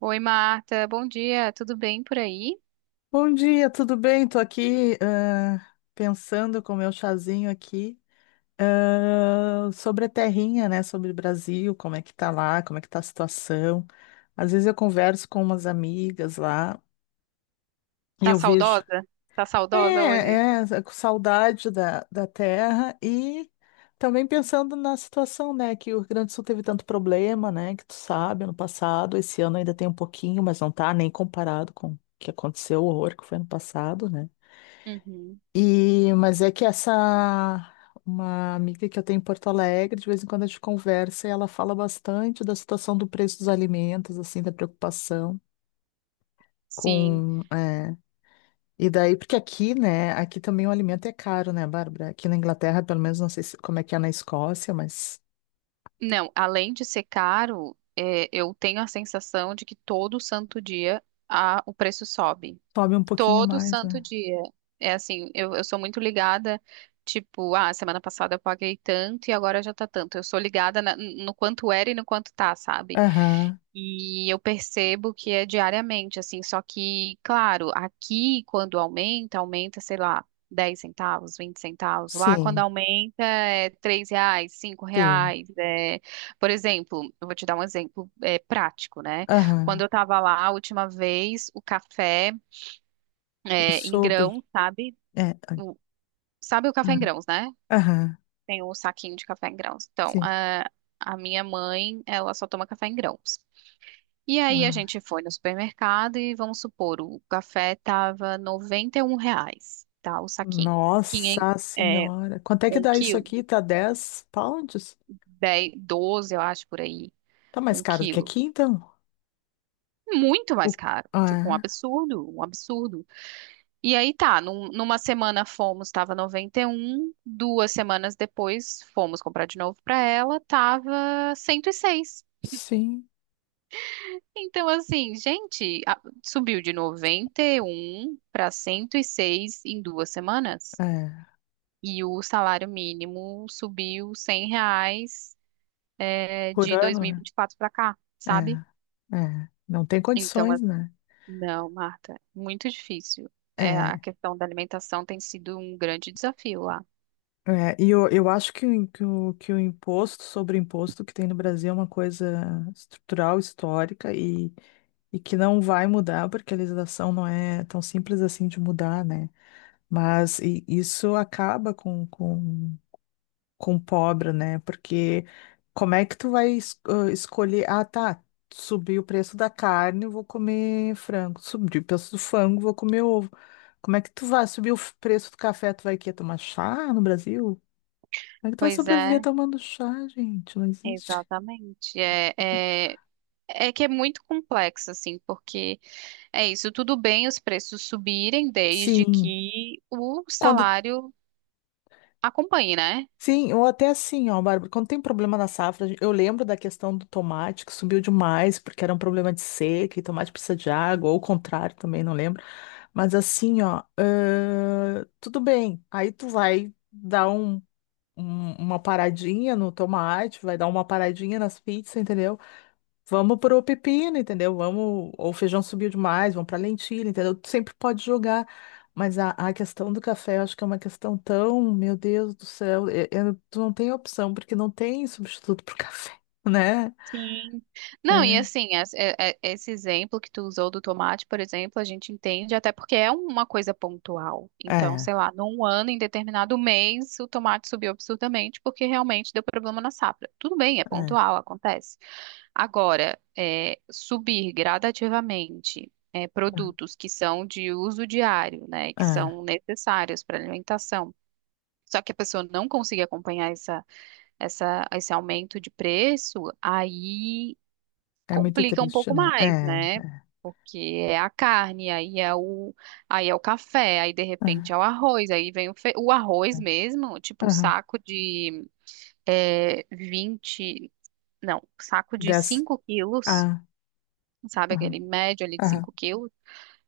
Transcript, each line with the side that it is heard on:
right: Oi, Marta. Bom dia. Tudo bem por aí?
left: Bom dia, tudo bem? Tô aqui pensando com o meu chazinho aqui sobre a terrinha, né? Sobre o Brasil, como é que tá lá, como é que tá a situação. Às vezes eu converso com umas amigas lá e
right: Tá
left: eu vejo,
right: saudosa? Tá
left: é,
right: saudosa hoje?
left: é, é, com saudade da terra e também pensando na situação, né? Que o Rio Grande do Sul teve tanto problema, né? Que tu sabe, ano passado, esse ano ainda tem um pouquinho, mas não tá nem comparado com o que aconteceu, o horror que foi ano passado, né?
right: Uhum.
left: E, mas é que essa uma amiga que eu tenho em Porto Alegre, de vez em quando a gente conversa e ela fala bastante da situação do preço dos alimentos, assim, da preocupação
right: Sim.
left: com, e daí, porque aqui, né, aqui também o alimento é caro, né, Bárbara? Aqui na Inglaterra, pelo menos, não sei como é que é na Escócia, mas
right: Não, além de ser caro, eu tenho a sensação de que todo santo dia o preço sobe.
left: sobe um pouquinho
right: Todo
left: mais,
right: santo
left: né?
right: dia. É assim, eu sou muito ligada, tipo, semana passada eu paguei tanto e agora já tá tanto. Eu sou ligada no quanto era e no quanto tá, sabe?
left: Aham,
right: E eu percebo que é diariamente, assim, só que, claro, aqui quando aumenta, aumenta, sei lá, 10 centavos, 20 centavos. Lá quando
left: sim,
right: aumenta é 3 reais, 5
left: sim,
right: reais. É... Por exemplo, eu vou te dar um exemplo prático, né? Quando
left: aham,
right: eu tava lá a última vez, o café
left: eu
right: em grão,
left: soube,
right: sabe?
left: é,
right: O- sabe o café
left: ah,
right: em grãos, né?
left: aham,
right: Tem o saquinho de café em grãos. Então,
left: sim.
right: a minha mãe, ela só toma café em grãos. E aí a
left: Ah.
right: gente foi no supermercado e vamos supor, o café tava 91 reais, tá? O saquinho. Quinhen-
left: Nossa
right: é,
left: senhora. Quanto é que
right: um
left: dá isso
right: quilo,
left: aqui? Tá 10 pounds?
right: 10, 12 eu acho, por aí,
left: Tá mais
right: um
left: caro do que
right: quilo.
left: aqui, então?
right: Muito mais
left: O-
right: caro. Tipo, um
left: Ah, é.
right: absurdo, um absurdo. E aí tá, numa semana fomos, tava 91. Duas semanas depois fomos comprar de novo pra ela, tava 106.
left: Sim.
right: Então, assim, gente, subiu de 91 para 106 em duas semanas.
left: É.
right: E o salário mínimo subiu 100 reais,
left: Por
right: de dois
left: ano,
right: mil e
left: né?
right: vinte e quatro pra cá,
left: É.
right: sabe?
left: É. Não tem
right: Então, a-
left: condições, né?
right: não, Marta, muito difícil. É, a
left: É.
right: questão da alimentação tem sido um grande desafio lá.
left: É. E eu acho que, o imposto sobre o imposto que tem no Brasil é uma coisa estrutural, histórica e, que não vai mudar, porque a legislação não é tão simples assim de mudar, né? Mas isso acaba com, com pobre, né? Porque como é que tu vai escolher? Ah, tá. Subiu o preço da carne, eu vou comer frango. Subiu o preço do frango, vou comer ovo. Como é que tu vai subir o preço do café? Tu vai quê? Tomar chá no Brasil? Como é que tu vai
right: Pois
left: sobreviver
right: é.
left: tomando chá, gente? Não existe.
right: Exatamente. É, é que é muito complexo, assim, porque é isso, tudo bem os preços subirem desde
left: Sim.
right: que o
left: Quando.
right: salário acompanhe, né?
left: Sim, ou até assim, ó, Bárbara, quando tem problema na safra, eu lembro da questão do tomate que subiu demais, porque era um problema de seca e tomate precisa de água, ou o contrário também, não lembro. Mas assim, ó, tudo bem. Aí tu vai dar uma paradinha no tomate, vai dar uma paradinha nas pizzas, entendeu? Vamos pro pepino, entendeu? Vamos, ou o feijão subiu demais, vamos pra lentilha, entendeu? Tu sempre pode jogar. Mas a questão do café, eu acho que é uma questão tão, meu Deus do céu, tu não tem opção, porque não tem substituto pro café, né?
right: Sim. Não, e
left: É,
right: assim, esse exemplo que tu usou do tomate, por exemplo, a gente entende até porque é uma coisa pontual. Então,
left: é,
right: sei lá, num ano, em determinado mês, o tomate subiu absurdamente porque realmente deu problema na safra. Tudo bem, é
left: é,
right: pontual, acontece. Agora, subir gradativamente produtos que são de uso diário, né,
left: é,
right: que
left: é,
right: são necessários para alimentação. Só que a pessoa não conseguir acompanhar esse aumento de preço, aí
left: é muito
right: complica um
left: triste,
right: pouco
left: né? É,
right: mais, né?
left: é,
right: Porque é a carne, aí é o café, aí de repente é o arroz, aí vem o arroz
left: é.
right: mesmo, tipo o
left: É.
right: saco de 20, não, saco de
left: dessa
right: 5 quilos,
left: Ah,
right: sabe?
left: aham,
right: Aquele médio ali de
left: aham,
right: 5 quilos.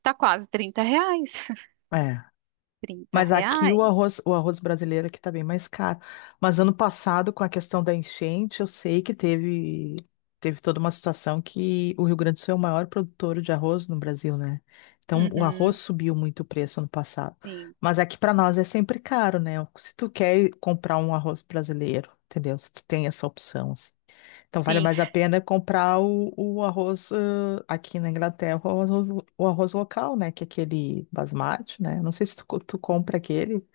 right: Tá quase 30 reais.
left: é.
right: 30
left: Mas aqui
right: reais?
left: o arroz brasileiro aqui tá bem mais caro. Mas ano passado, com a questão da enchente, eu sei que teve, teve toda uma situação que o Rio Grande do Sul é o maior produtor de arroz no Brasil, né? Então o arroz
right: Uhum,
left: subiu muito o preço ano passado.
right: sim.
left: Mas aqui para nós é sempre caro, né? Se tu quer comprar um arroz brasileiro, entendeu? Se tu tem essa opção, assim. Então vale
right: Sim,
left: mais a pena é comprar o arroz aqui na Inglaterra, o arroz local, né? Que é aquele basmati, né? Não sei se tu compra aquele.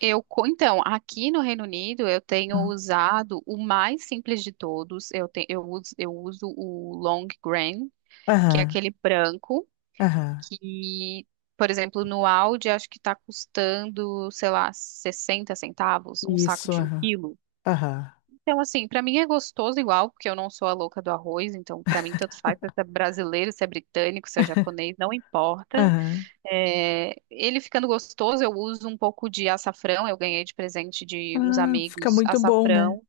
right: então, aqui no Reino Unido eu tenho
left: Não.
right: usado o mais simples de todos. Eu uso o Long Grain, que é
left: Aham,
right: aquele branco,
left: aham.
right: que, por exemplo, no Aldi acho que tá custando, sei lá, 60 centavos, um saco
left: Isso,
right: de um
left: aham,
right: quilo.
left: aham,
right: Então, assim, pra mim é gostoso igual, porque eu não sou a louca do arroz, então pra mim tanto faz se é brasileiro, se é britânico, se é japonês, não importa.
left: aham.
right: É, ele ficando gostoso, eu uso um pouco de açafrão, eu ganhei de presente de uns
left: Ah, fica
right: amigos
left: muito bom, né?
right: açafrão.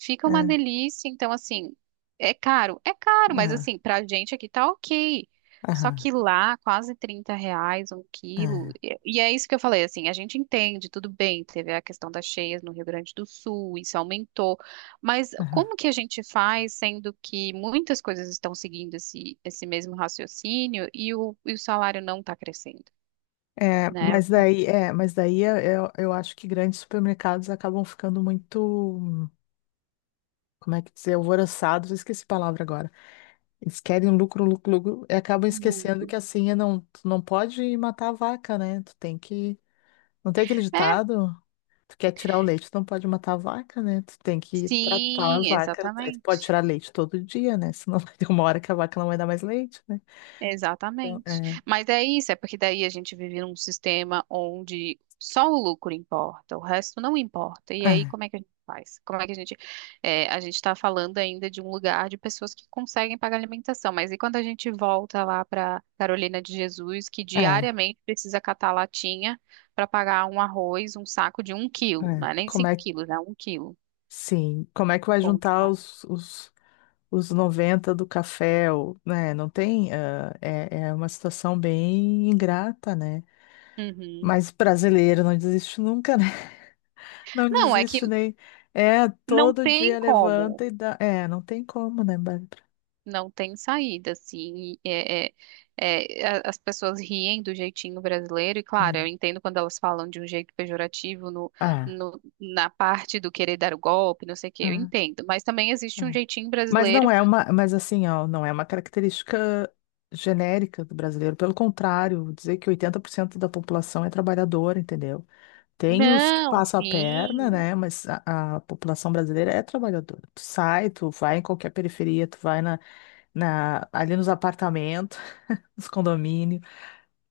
right: Fica uma
left: É,
right: delícia. Então, assim, é caro. É caro, mas
left: aham,
right: assim, pra gente aqui tá ok. Só
left: aham,
right: que lá, quase 30 reais um quilo.
left: é,
right: E é isso que eu falei, assim, a gente entende, tudo bem. Teve a questão das cheias no Rio Grande do Sul, isso aumentou. Mas
left: aham.
right: como que a gente faz, sendo que muitas coisas estão seguindo esse mesmo raciocínio e o salário não está crescendo,
left: É,
right: né?
left: mas
right: Então,
left: daí, eu acho que grandes supermercados acabam ficando muito, como é que dizer, alvoroçados, eu esqueci a palavra agora. Eles querem lucro, lucro, lucro, e acabam esquecendo
right: Hum.
left: que assim, é não, tu não pode matar a vaca, né? Tu tem que. Não tem aquele
right: É,
left: ditado? Tu quer tirar o leite, tu não pode matar a vaca, né? Tu tem que tratar a
right: sim,
left: vaca. Aí tu pode
right: exatamente.
left: tirar leite todo dia, né? Senão vai ter uma hora que a vaca não vai dar mais leite, né? Então,
right: Exatamente.
left: é,
right: Mas é isso, é porque daí a gente vive num sistema onde só o lucro importa, o resto não importa. E aí, como é que a gente faz? Como é que a gente. É, a gente está falando ainda de um lugar de pessoas que conseguem pagar alimentação, mas e quando a gente volta lá para Carolina de Jesus, que
left: é, é,
right: diariamente precisa catar latinha para pagar um arroz, um saco de um quilo, não
left: é.
right: é nem cinco quilos, né? Um quilo.
left: Sim, como é que vai
right: Bom
left: juntar
right: demais.
left: os, os 90 do café, né? Não tem, ah, é, é uma situação bem ingrata, né?
right: Uhum.
left: Mas brasileiro não desiste nunca, né? Não
right: Não, é que
left: desiste nem. É,
right: não
left: todo
right: tem
left: dia
right: como.
left: levanta e dá. É, não tem como, né, Bárbara?
right: Não tem saída, assim. As pessoas riem do jeitinho brasileiro, e claro, eu
left: É.
right: entendo quando elas falam de um jeito pejorativo
left: Ah,
right: na parte do querer dar o golpe, não sei o quê, eu
left: ah,
right: entendo. Mas também existe um
left: ah.
right: jeitinho
left: Mas não
right: brasileiro.
left: é uma. Mas assim, ó, não é uma característica genérica do brasileiro. Pelo contrário, vou dizer que 80% da população é trabalhadora, entendeu? Tem os que
right: Não,
left: passam a perna,
right: sim,
left: né? Mas a população brasileira é trabalhadora. Tu sai, tu vai em qualquer periferia, tu vai ali nos apartamentos, nos condomínios.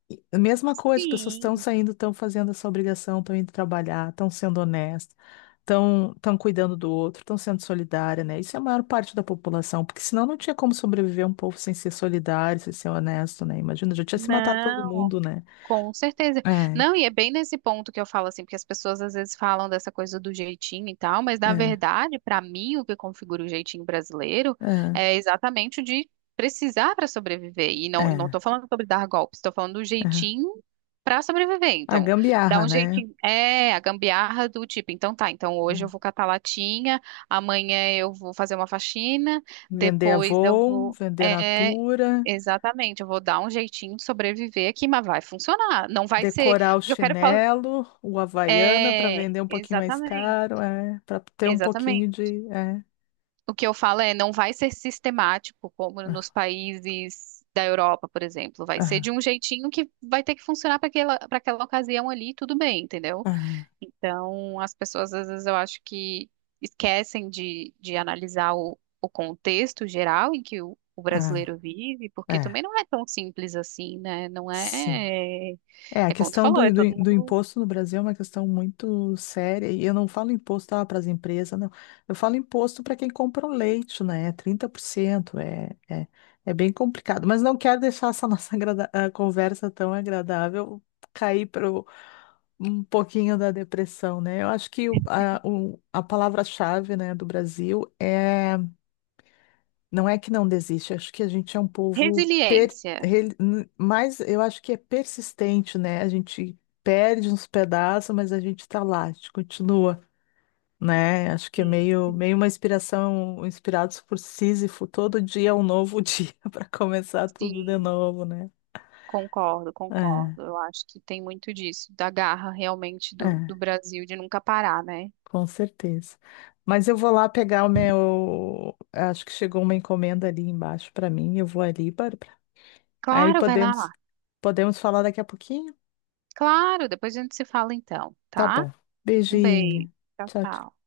left: E a mesma coisa, as pessoas estão
right: sim.
left: saindo, estão fazendo essa obrigação, estão indo trabalhar, estão sendo honestas, estão cuidando do outro, estão sendo solidária, né? Isso é a maior parte da população, porque senão não tinha como sobreviver um povo sem ser solidário, sem ser honesto, né? Imagina, já tinha se matado todo
right: Não,
left: mundo, né?
right: com certeza.
left: É,
right: Não, e é bem nesse ponto que eu falo assim, porque as pessoas às vezes falam dessa coisa do jeitinho e tal, mas na
left: é,
right: verdade, para mim, o que configura o jeitinho brasileiro
left: é,
right: é exatamente o de precisar para sobreviver. E não, não
left: é,
right: tô falando sobre dar golpes, estou falando do
left: é.
right: jeitinho para sobreviver.
left: A
right: Então, dá
left: gambiarra,
right: um
left: né?
right: jeitinho, é a gambiarra do tipo, então tá, então hoje eu
left: É.
right: vou catar latinha, amanhã eu vou fazer uma faxina,
left: Vender
right: depois eu
left: Avon,
right: vou.
left: vender
right: É,
left: Natura,
right: exatamente, eu vou dar um jeitinho de sobreviver aqui, mas vai funcionar. Não vai ser.
left: decorar o
right: O que eu quero falar.
left: chinelo, o Havaiana para
right: É,
left: vender um pouquinho mais
right: exatamente,
left: caro, é, para ter um pouquinho
right: exatamente.
left: de. É.
right: O que eu falo é, não vai ser sistemático, como nos
left: Ah,
right: países da Europa, por exemplo. Vai ser de
left: ah,
right: um jeitinho que vai ter que funcionar para aquela ocasião ali, tudo bem, entendeu?
left: ah,
right: Então, as pessoas, às vezes, eu acho que esquecem de analisar o contexto geral em que o
left: ah,
right: brasileiro vive, porque
left: é,
right: também não é tão simples assim, né? Não
left: sim.
right: é.
left: É, a
right: É como tu
left: questão do,
right: falou, é todo
left: do, do
right: mundo.
left: imposto no Brasil é uma questão muito séria. E eu não falo imposto para as empresas, não. Eu falo imposto para quem compra o leite, né? 30%. É, é, é bem complicado. Mas não quero deixar essa nossa conversa tão agradável cair para um pouquinho da depressão, né? Eu acho que a palavra-chave, né, do Brasil é. Não é que não desiste, acho que a gente é um povo
right: Resiliência.
left: mais, eu acho que é persistente, né? A gente perde uns pedaços, mas a gente tá lá, a gente continua, né? Acho que é
right: Sim,
left: meio,
right: sim,
left: meio uma inspiração, inspirados por Sísifo, todo dia é um novo dia para começar tudo de
right: sim,
left: novo, né?
right: concordo, concordo. Eu acho que tem muito disso, da garra realmente
left: É,
right: do
left: é,
right: Brasil de nunca parar, né?
left: com certeza. Mas eu vou lá pegar o meu, acho que chegou uma encomenda ali embaixo para mim, eu vou ali, Bárbara. Aí
right: Claro, vai lá,
left: podemos,
right: Mar.
left: podemos falar daqui a pouquinho?
right: Claro, depois a gente se fala então,
left: Tá
right: tá?
left: bom.
right: Um beijo.
left: Beijinho.
right: Tchau,
left: Tchau, tchau.
right: tchau.